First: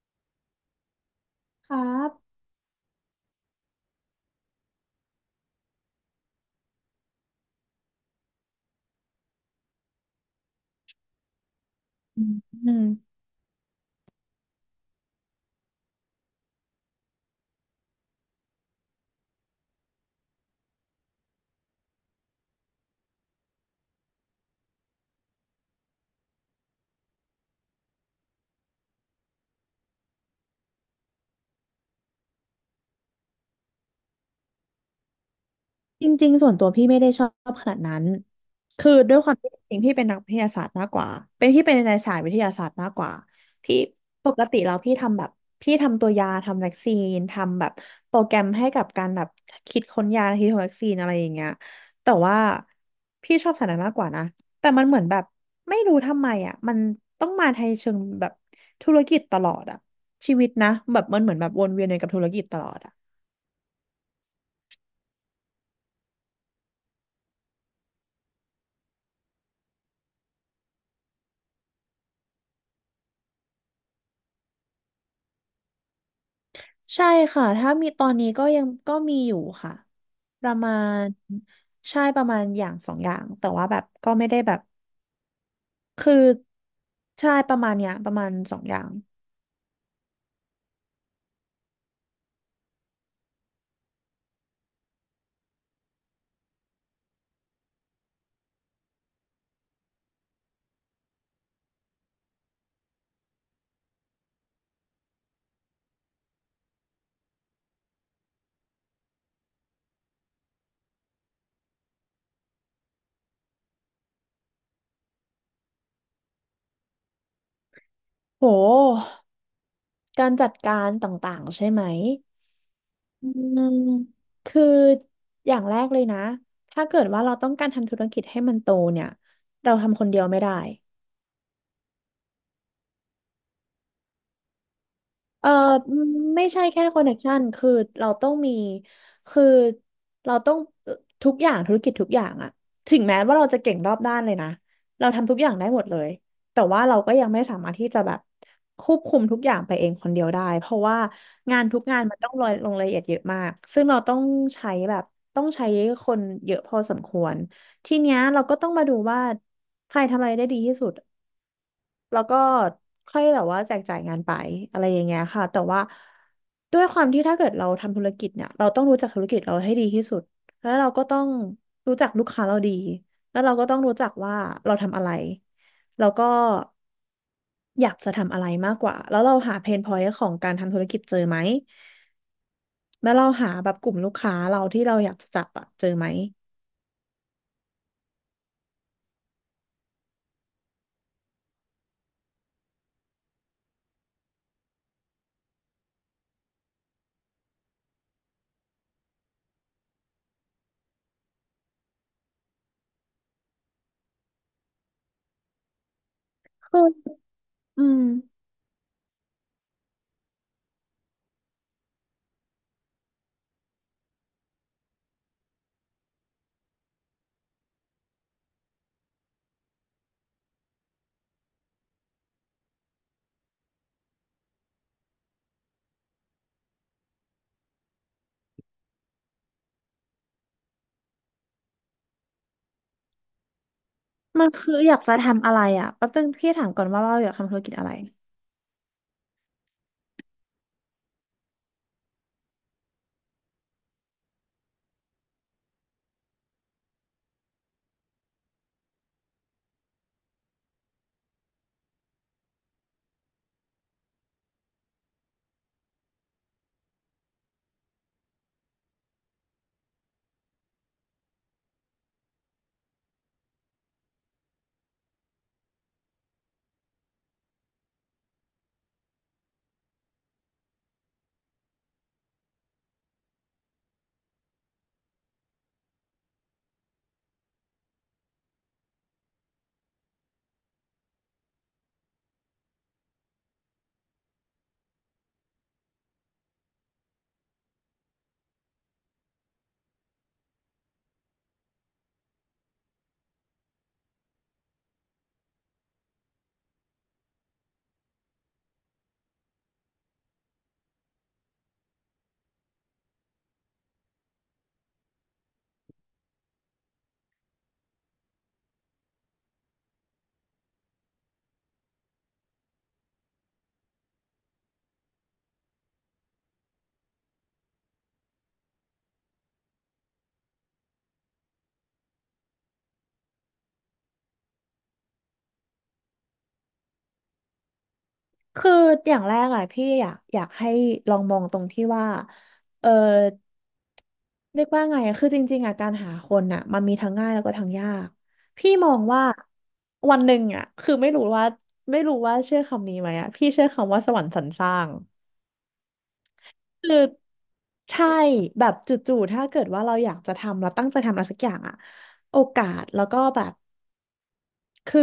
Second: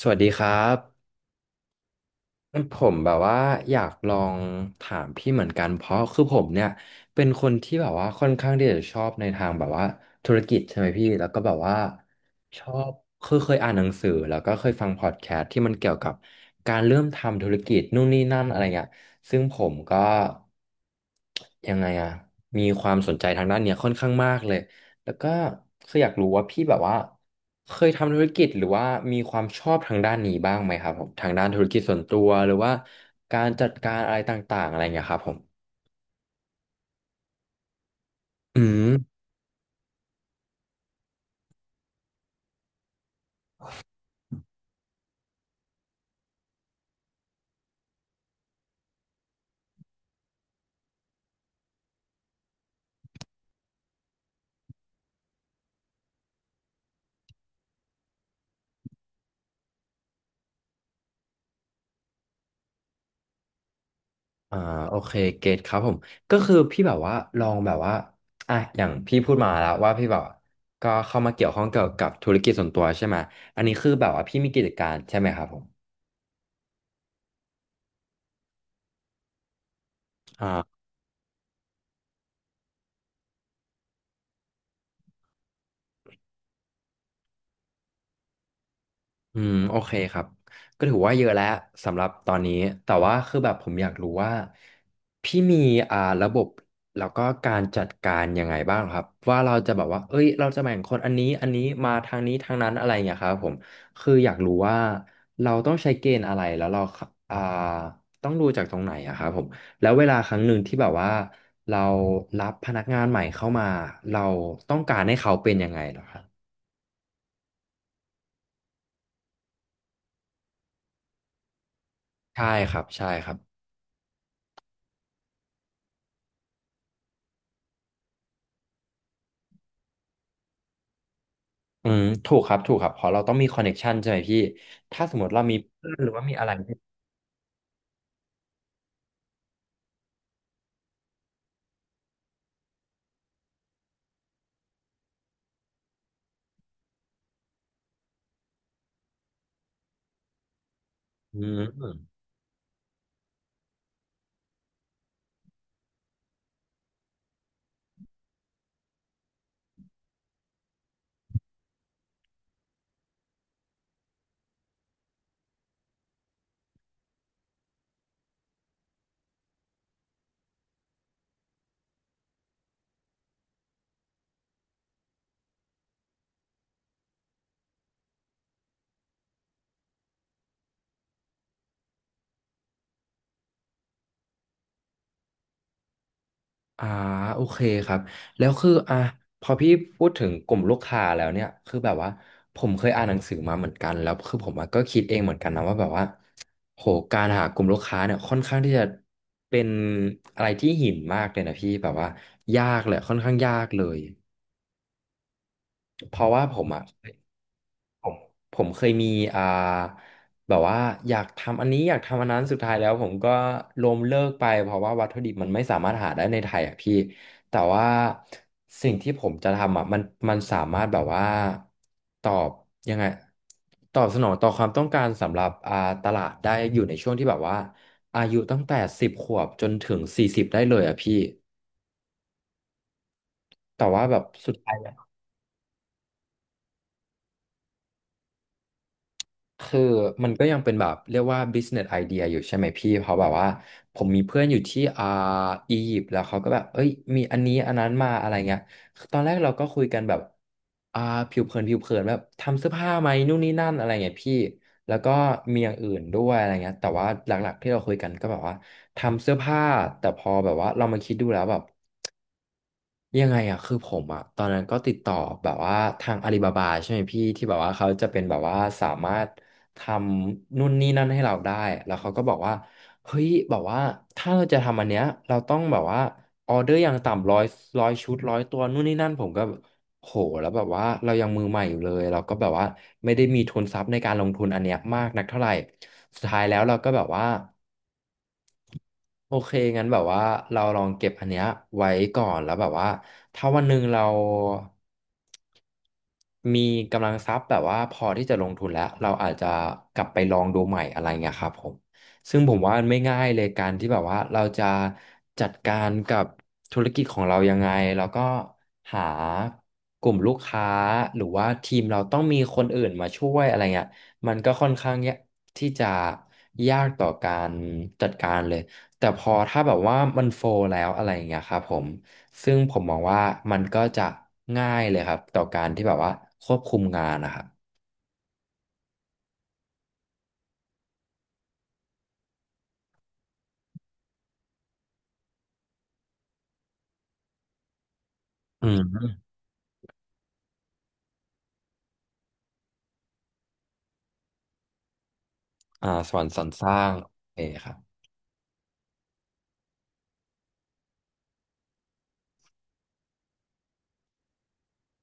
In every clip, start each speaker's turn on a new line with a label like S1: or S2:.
S1: สวัสดีครับ
S2: ครับ
S1: ผมแบบว่าอยากลองถามพี่เหมือนกันเพราะคือผมเนี่ยเป็นคนที่แบบว่าค่อนข้างที่จะชอบในทางแบบว่าธุรกิจใช่ไหมพี่แล้วก็แบบว่า
S2: อืม
S1: ช
S2: อื
S1: อ
S2: ม
S1: บคือเคยอ่านหนังสือแล้วก็เคยฟังพอดแคสต์ที่มันเกี่ยวกับการเริ่มทำธุรกิจนู่นนี่นั่นอะไรเงี้ยซึ่งผมก็ยังไงอะมีความสนใจทางด้านเนี้ยค่อนข้างมากเลย แล้วก็คืออยากรู้ว่าพี่แบบว่าเคยทำธุรกิจหรือว่ามีความชอบทางด้านนี้บ้างไหมครับผมทางด้านธุรกิจส่วนตัวหรือว่าการจัดการอะไรต่างๆอะไรอย่างเงี้ยครับผม
S2: จริงๆส่วนตัวพี่ไม่ได้ชอบขนาดนั้น
S1: อื
S2: คือด้
S1: ม
S2: วยความที่จริงๆพี่เป็นนักวิทยาศาสตร์มากกว่าเป็นพี่เป็นในสายวิทยาศาสตร์มากกว่าพี่ปกติแล้วพี่ทำแบบพี่ทำตัวยาทำวัคซีนทำแบบโปรแกรมให้กับการแบบคิดค้นยาคิดค้นวัคซีนอะไรอย่างเงี้ยแต่ว่าพี่ชอบสายนั้นมากกว่านะแต่มันเหมือนแบบไม่รู้ทำไมอ่ะมันต้องมาในเชิงแบบธุรกิจตลอดอ่ะชีวิตนะแบบมันเหมือนแบบวนเวียนอยู่กับธุรกิจตลอดอ่ะ
S1: อ่าโอเคเกตครับผมก็คือพี่แบบว่าลองแบบว่าอ่ะอย่างพี่พูดมาแล้วว่าพี่แบบก็เข้ามาเกี่ยวข้องเกี่ยวกับธุรกิจส่วนตัวใช่ไหมอันนี้คือแบบว่าพี่มีกิจการใช่ไหมครับผม
S2: ใช่ค่ะถ้ามีตอนนี้ก็ยังก็มีอยู่ค่ะประมา
S1: อ่า
S2: ณใช่ประมาณอย่างสองอย่างแต่ว่าแบบก็ไม่ได้แบบคือใช่ประมาณเนี้ยประมาณสองอย่าง
S1: อืมโอเคครับก็ถือว่าเยอะแล้วสำหรับตอนนี้แต่ว่าคือแบบผมอยากรู้ว่าพี่มีระบบแล้วก็การจัดการยังไงบ้างครับว่าเราจะแบบว่าเอ้ยเราจะแบ่งคนอันนี้อันนี้มาทางนี้ทางนั้นอะไรอย่างเงี้ยครับผมคืออยากรู้ว่าเราต้องใช้เกณฑ์อะไรแล้วเราอ่าต้องดูจากตรงไหนอะครับผมแล้วเวลาครั้งหนึ่งที่แบบว่าเรารับพนักงานใหม่เข้ามาเราต้องการให้เขาเป็นยังไงเหรอครับ
S2: โหการจัดการต่างๆใช่ไหม
S1: ใช่ครับใช่ค
S2: อื
S1: รับ
S2: มคืออย่างแรกเลยนะถ้าเกิดว่าเราต้องการทำธุรกิจให้มันโตเนี่ยเราทำคนเดียวไม่ได้
S1: อืมถูกครับถูกครับเพราะเราต้องมีคอนเน็กชันใช่ไหมพี่ถ้าสมมติเรา
S2: เออ
S1: มีเพื่อนหรือว่ามี
S2: ไม่
S1: อะไร
S2: ใช่
S1: ที่
S2: แค่คอนเน c t ชันคือเราต้องมีคือเราต้องเอ่อทุกอย่างธุรกิจทุกอย่างอะถึงแม้ว่าเราจะเก่งรอบด้านเลยนะเราทำทุกอย่างได้หมดเลยแต่ว่าเราก็ยังไม่สามารถที่จะแบบควบคุมทุกอย่างไปเองคนเดียวได้เพราะว่า
S1: อื
S2: งานทุกงาน
S1: ม
S2: มันต้องลงลงรายละเอียดเยอะมากซึ่งเราต้องใช้แบบต้องใช้คนเยอะพอสมควรทีเนี้ยเราก็ต้องมาดูว่าใครทำอะไรได้ดีที่สุด แล้วก็ค่อยแบบว่าแจกจ่ายงานไปอะไรอย่างเงี้ยค่ะแต่ว่าด้วยความที่ถ้าเกิดเราทำธุรกิจเนี่ยเราต้องรู้จักธุรกิจเราให้ดีที่สุดแล้วเราก็ต้องรู้จักลูกค้าเราดีแล้วเราก็ต้องรู้จักว่าเราทำอะไรแล้วก็อยากจะทำอะไรมากกว่าแล้วเราหาเพนพอยต์ของการทำธุรกิจเจอไหมแล้วเราหาแบบกลุ่มลูกค้าเราที่เราอยากจะจับอะเจอไหม
S1: อ่าโอเคครับแล้วคืออ่ะพอพี่พูดถึงกลุ่มลูกค้าแล้วเนี่ยคือแบบว่าผมเคยอ่านหนังสือมาเหมือนกันแล้วคือผมอะก็คิดเองเหมือนกันนะว่าแบบว่าโหการหากลุ่มลูกค้าเนี่ยค่อนข้างที่จะเป็นอะไรที่หินมากเลยนะพี่แบบว่ายากเลยค่อนข้างยากเลยเพราะว่าผม
S2: คื
S1: อ่ะ
S2: ออืม
S1: ผมเคยมีอ่าแบบว่าอยากทำอันนี้อยากทำอันนั้นสุดท้ายแล้วผมก็ล้มเลิกไปเพราะว่าวัตถุดิบมันไม่สามารถหาได้ในไทยอ่ะพี่แต่ว่าสิ่งที่ผมจะทำอ่ะมันสามารถแบบว่าตอบยังไงตอบสนองต่อความต้องการสำหรับตลาดได้อยู่ในช่วงที่แบบว่าอายุตั้งแต่สิบขวบจนถึงสี่สิบได้เลยอ่ะพี่แต่ว่าแบบ
S2: มัน
S1: สุด
S2: คื
S1: ท้า
S2: อ
S1: ย
S2: อยากจะทำอะไรอะแป๊บนึงพี่ถามก่อนว่าเราอยากทำธุรกิจอะไร
S1: คือมันก็ยังเป็นแบบเรียกว่า business idea อยู่ใช่ไหมพี่เพราะแบบว่าผมมีเพื่อนอยู่ที่อียิปต์แล้วเขาก็แบบเอ้ยมีอันนี้อันนั้นมาอะไรเงี้ยตอนแรกเราก็คุยกันแบบอ่าผิวเผินแบบทำเสื้อผ้าไหมนู่นนี่นั่นอะไรเงี้ยพี่แล้วก็มีอย่างอื่นด้วยอะไรเงี้ยแต่ว่าหลักๆที่เราคุยกันก็แบบว่าทำเสื้อผ้าแต่พอแบบว่าเรามาคิดดูแล้วแบบ ยังไงอ่ะคือผมอ่ะตอนนั้นก็ติดต่อแบบว่าทางอาลีบาบาใช่ไหมพี่ที่แบบว่าเขาจะเป็นแบบว่าสามารถทำนู่นนี่นั่นให้เราได้แล้วเขาก็บอกว่าเฮ้ยแบบว่าถ้าเราจะทำอันเนี้ยเราต้องแบบว่าออเดอร์อย่างต่ำร้อยร้อยชุดร้อยตัวนู่นนี่นั่นผมก็โหแล้วแบบว่าเรายังมือใหม่อยู่เลยเราก็แบบว่าไม่ได้มีทุนทรัพย์ในการลงทุนอันเนี้ยมากนักเท่าไหร่สุดท้ายแล้วเราก็แบบว่า โอเคงั้นแบบว่าเราลองเก็บอันเนี้ยไว้ก่อนแล้วแบบว่าถ้าวันหนึ่งเรามีกำลังทรัพย์แบบว่าพอที่จะลงทุนแล้ว เราอาจจะกลับไปลองดูใหม่อะไรเงี้ยครับผมซึ่งผมว่ามันไม่ง่ายเลยการที่แบบว่าเราจะจัดการกับธุรกิจของเรายังไงแล้วก็หากลุ่มลูกค้าหรือว่าทีมเราต้องมีคนอื่นมาช่วยอะไรเงี้ยมันก็ค่อนข้างยากที่จะยากต่อการจัดการเลย แต่พอถ้าแบบว่ามันโฟลแล้วอะไรอย่างเงี้ยครับผมซึ่งผมมองว่ามันก็จะง่ายเลยครับต่อการที่แบบว่าควบคุมงานนะครับ
S2: คืออย่างแรกอ่ะพี่อยากให้ลองมองตรงที่ว่าเออเรียกว่าไงอะคือจริงๆอ่ะการหาคนอ่ะมันมีทั้งง่ายแล้วก็ทั้งยาก
S1: อื
S2: พี่
S1: ม
S2: มองว่าวันหนึ่งอ่ะคือไม่รู้ว่าเชื่อคำนี้ไหมอ่ะพี่เชื่อคำว่าสวรรค์สรรสร้าง
S1: สวรรค์สรรสร้าง
S2: คือ
S1: โอเคครับ
S2: ใช่แบบจู่ๆถ้าเกิดว่าเราอยากจะทำเราตั้งใจทำอะไรสักอย่างอะโอกาสแล้วก็แบบ คือ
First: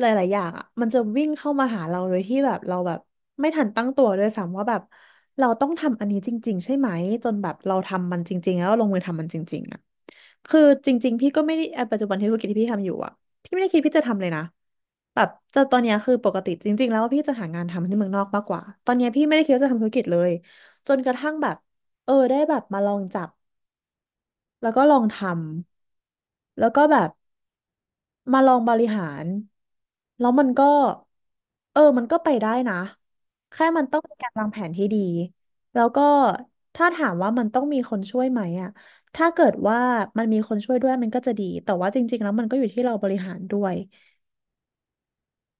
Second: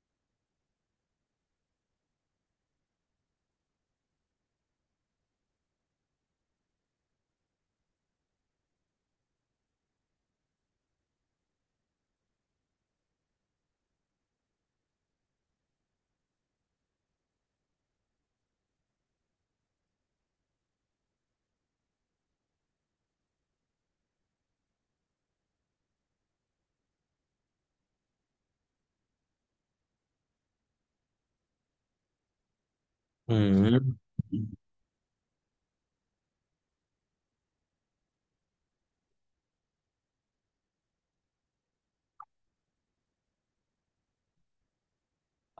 S2: หลายๆ อย่างอ่ะมันจะวิ่งเข้ามาหาเราโดยที่แบบเราแบบไม่ทันตั้งตัวด้วยซ้ำว่าแบบเราต้องทำอันนี้จริงๆใช่ไหมจนแบบเราทำมันจริงๆ แล้วลงมือทำมันจริงๆอ่ะคือจริงๆพี่ก็ไม่ได้ปัจจุบันที่ธุรกิจที่พี่ทำอยู่อ่ะพี่ไม่ได้คิดพี่จะทำเลยนะแบบจะตอนเนี้ยคือปกติจริงๆ แล้วพี่จะหางานทำที่เมืองนอกมากกว่าตอนเนี้ยพี่ไม่ได้คิดว่าจะทำธุรกิจเลยจนกระทั่งแบบเออได้แบบมาลองจับแล้วก็ลองทำแล้วก็แบบ มาลองบริหารแล้วมันก็เออมันก็ไปได้นะ
S1: อื
S2: แค่มันต้อง
S1: ม
S2: มีการวางแผนที่ดีแล้วก็ถ้าถามว่ามันต้องมีคนช่วยไหมอะถ้าเกิดว่ามันมีคนช่วยด้วยมันก็จะดีแต่ว่าจริงๆแล้วมันก็อยู่ที่เราบริหารด้วย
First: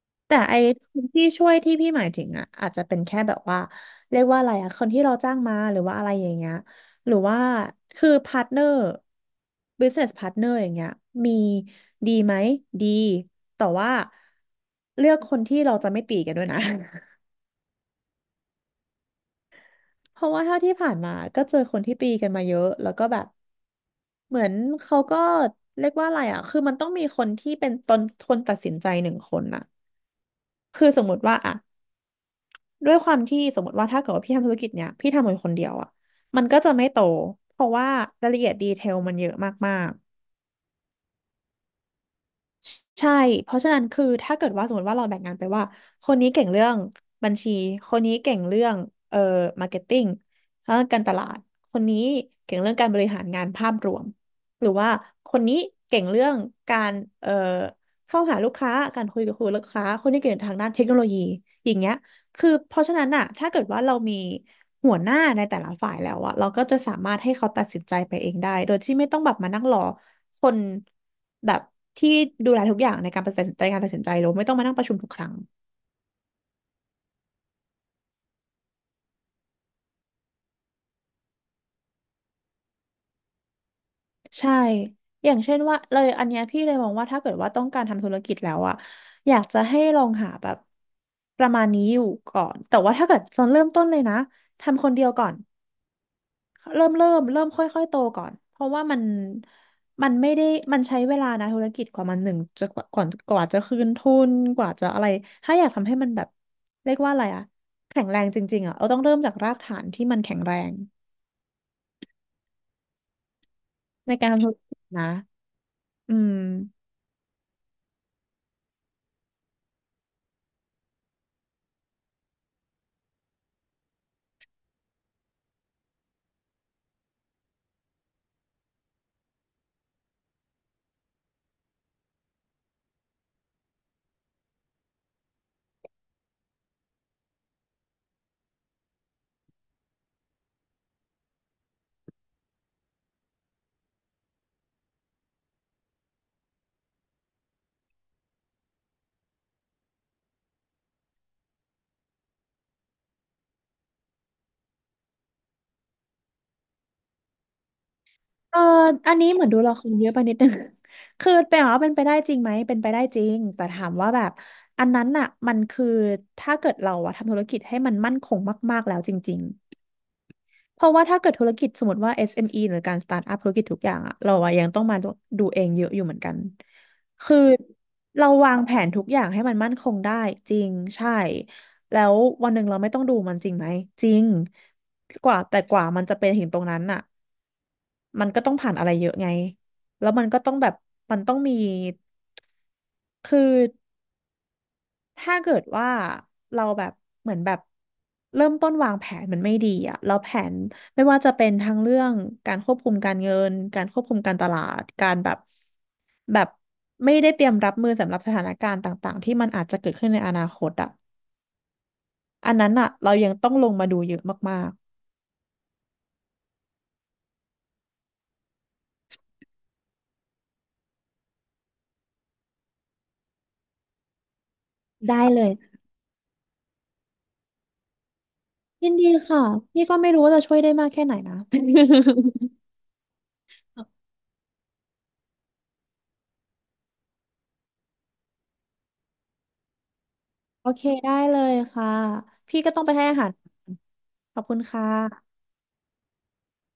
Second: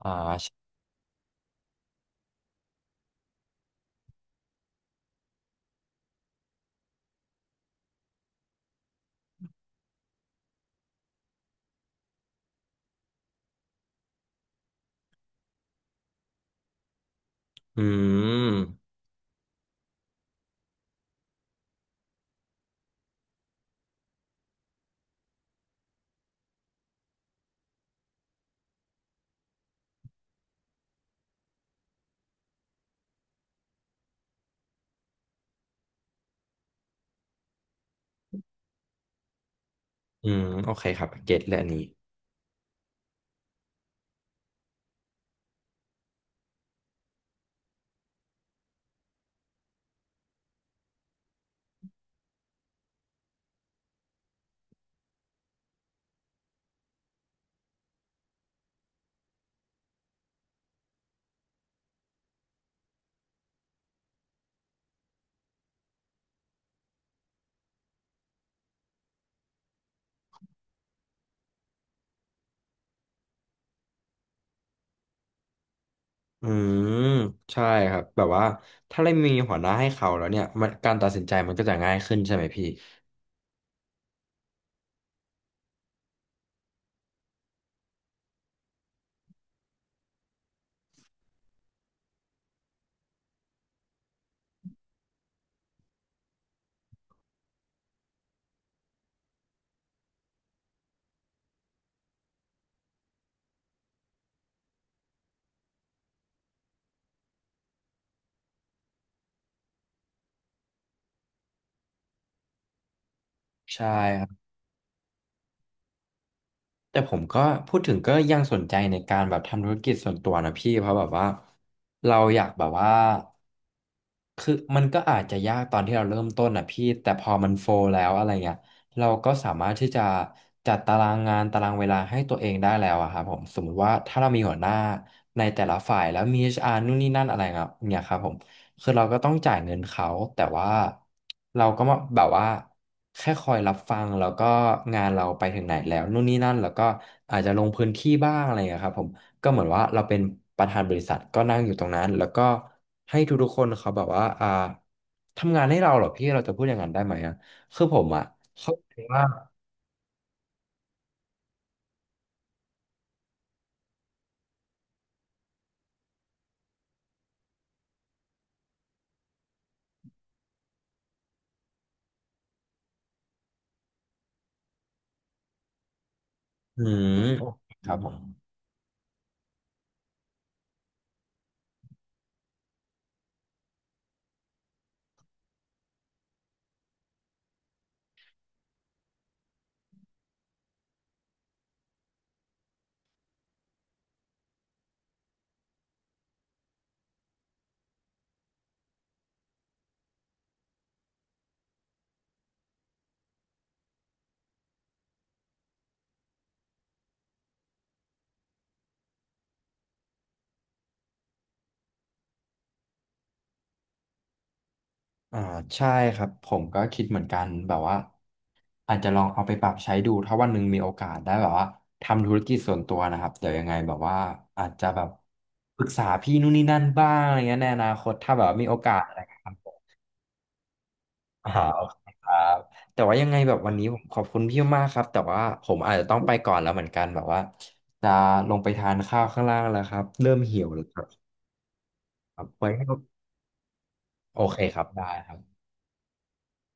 S1: อ่า
S2: ที่ช่วยที่พี่หมายถึงอ่ะอาจจะเป็นแค่แบบว่าเรียกว่าอะไรอ่ะคนที่เราจ้างมาหรือว่าอะไรอย่างเงี้ยหรือว่าคือพาร์ทเนอร์ business partner อย่างเงี้ยมีดีไหมดีแต่ว่าเลือกคนที่เราจะไม่ตีกันด้วยนะ
S1: อืม
S2: เพราะว่าเท่าที่ผ่านมาก็เจอคนที่ตีกันมาเยอะแล้วก็แบบเหมือนเขาก็เรียกว่าอะไรอ่ะคือมันต้องมีคนที่เป็นตนคนตัดสินใจหนึ่งคนอ่ะคือสมมติว่าอ่ะ ด้วยความที่สมมติว่าถ้าเกิดว่าพี่ทำธุรกิจเนี้ยพี่ทำคนคนเดียวอ่ะมันก็จะไม่โตเพราะว่ารายละเอียดดีเทลมันเยอะมาก
S1: อืมโอเคครับเก็ตเลยอันนี้
S2: ๆใช่เพราะฉะนั้นคือถ้าเกิดว่าสมมติว่าเราแบ่งงานไปว่าคนนี้เก่งเรื่องบัญชีคนนี้เก่งเรื่องเอ่อมาร์เก็ตติ้งแล้วการตลาดคนนี้เก่งเรื่องการบริหารงานภาพรวมหรือว่าคนนี้เก่งเรื่องการเอ่อเข้าหาลูกค้าการคุยกับคุยลูกค้าคนนี้เก่งทางด้านเทคโนโลยีอย่างเงี้ย คือเพราะฉะนั้นอะถ้าเกิดว่าเรามีหัวหน้าในแต่ละฝ่ายแล้วอะเราก็จะสามารถให้เขาตัดสินใจไปเองได้โดยที่ไม่ต้องแบบมานั่งรอคนแบบที่ดูแลทุกอย่างในการตัดสินใจการตัดสินใจหรือไม่ต้องมานั่งประชุมทุกครั้ง
S1: อืมใช่ครับแบบว่าถ้าเรามีหัวหน้าให้เขาแล้วเนี่ยมันการตัดสินใจมันก็จะง่ายขึ้นใช่ไหมพี่
S2: ใช่อย่างเช่นว่าเลยอันเนี้ยพี่เลยมองว่าถ้าเกิดว่าต้องการทำธุรกิจแล้วอะอยากจะให้ลองหาแบบประมาณนี้อยู่ก่อนแต่ว่าถ้าเกิดตอนเริ่มต้นเลยนะทำคนเดียวก่อน เริ่มค่อยๆโตก่อนเพราะว่ามันไม่ได้มันใช้เวลานะธุรกิจกว่ามันหนึ่งจะกว่าก่อนกว่าจะคืนทุนกว่าจะอะไรถ้าอยากทำให้มันแบบเรียกว่าอะไรอะแข็งแรงจริงๆอะเราต้องเริ่มจากรากฐานที่มันแข็งแรง
S1: ใช่
S2: ในการทำธุรกิจนะอืม
S1: แต่ผมก็พูดถึงก็ยังสนใจในการแบบทำธุรกิจส่วนตัวนะพี่เพราะแบบว่าเราอยากแบบว่า คือมันก็อาจจะยากตอนที่เราเริ่มต้นอ่ะพี่แต่พอมันโฟลแล้วอะไรเงี้ยเราก็สามารถที่จะจัดตารางงานตารางเวลาให้ตัวเองได้แล้วอะครับผมสมมุติว่าถ้าเรามีหัวหน้าในแต่ละฝ่ายแล้วมี HR นู่นนี่นั่นอะไรเงี้ยเนี่ยครับผมคือเราก็ต้องจ่ายเงินเขาแต่ว่าเราก็มาแบบว่าแค่คอยรับฟังแล้วก็งานเราไปถึงไหนแล้วนู่นนี่นั่นแล้วก็อาจจะลงพื้นที่บ้างอะไรเงี้ยครับผม ก็เหมือนว่าเราเป็นประธานบริษัทก็นั่งอยู่ตรงนั้นแล้วก็ให้ทุกๆคนเขาแบบว่าทำงานให้เราเหรอพี่เราจะพูดอย่างนั้นได้ไหมอ่ะคือผมอ่ะ
S2: เออ
S1: เข้าใจ
S2: อัน
S1: ว่า
S2: นี้เหมือนดูละครเยอะไปนิดนึง คือเป็นว่าเป็นไปได้จริงไหมเป็นไปได้จริงแต่ถามว่าแบบอันนั้นน่ะมันคือถ้าเกิดเราอะทำธุรกิจให้มันมั่นคงมากๆแล้วจริง เพราะว่าถ้าเกิดธุรกิจสมมติว่า SME หรือการสตาร์ทอัพธุรกิจทุกอย่างอะเราอะยังต้องมาดูเองเยอะอยู่เหมือนกัน
S1: อืม
S2: คือ
S1: โอเคครับผม
S2: เราวางแผนทุกอย่างให้มันมั่นคงได้จริงใช่แล้ววันหนึ่งเราไม่ต้องดูมันจริงไหมจริงกว่าแต่กว่ามันจะเป็นถึงตรงนั้นอะมันก็ต้องผ่านอะไรเยอะไงแล้วมันก็ต้องแบบมันต้องมีคือ ถ้าเกิดว่าเราแบบเหมือนแบบเริ่มต้นวางแผนมันไม่ดีอะเราแผนไม่ว่าจะเป็นทั้งเรื่องการควบคุมการเงินการควบคุมการตลาดการแบบไม่ได้เตรียมรับมือสำหรับสถานการณ์ต่างๆที่มันอาจจะเกิดขึ้นในอนาคตอะอันนั้นอะเรายังต้องลงมาดูเยอะมาก
S1: อ่าใช่ครับผมก็คิดเหมือนกันแบบว่าอาจจะลองเอาไปปรับใช้ดูถ้าวันหนึ่งมีโอกาสได้แบบว่าทำธุรกิจส่วนตัวนะครับเดี๋ยวยังไงแบบว่าอาจจะแบบ
S2: ๆได้เลย
S1: ปรึกษาพี่นู่นนี่นั่นบ้างอะไรเงี้ยในอนาคตถ้าแบบว่ามีโอ
S2: ยิ
S1: กา
S2: น
S1: ส
S2: ดี
S1: อะไร
S2: ค่ะ
S1: ครับ
S2: พี่ก็ไม่รู้ว่าจะช่วยได้มากแค่ไหนนะ
S1: อ่าโอเค ครับแต่ว่ายังไงแบบวันนี้ผมขอบคุณพี่มากครับ แต่ว่าผมอาจจะต้องไปก่อนแล้วเหมือนกันแบบว่าจะลงไปทานข้าวข้างล่างแล้วครับ เริ่มหิ
S2: โอ
S1: วแล้
S2: เค
S1: วครั
S2: ได้
S1: บ
S2: เลยค่ะ
S1: ครับ
S2: พี่
S1: ไว้
S2: ก็ต้อ
S1: ให้
S2: งไปให้อาหารข
S1: โอ
S2: อบคุ
S1: เค
S2: ณ
S1: ค
S2: ค่
S1: รับ ได้ครั
S2: ะ
S1: บ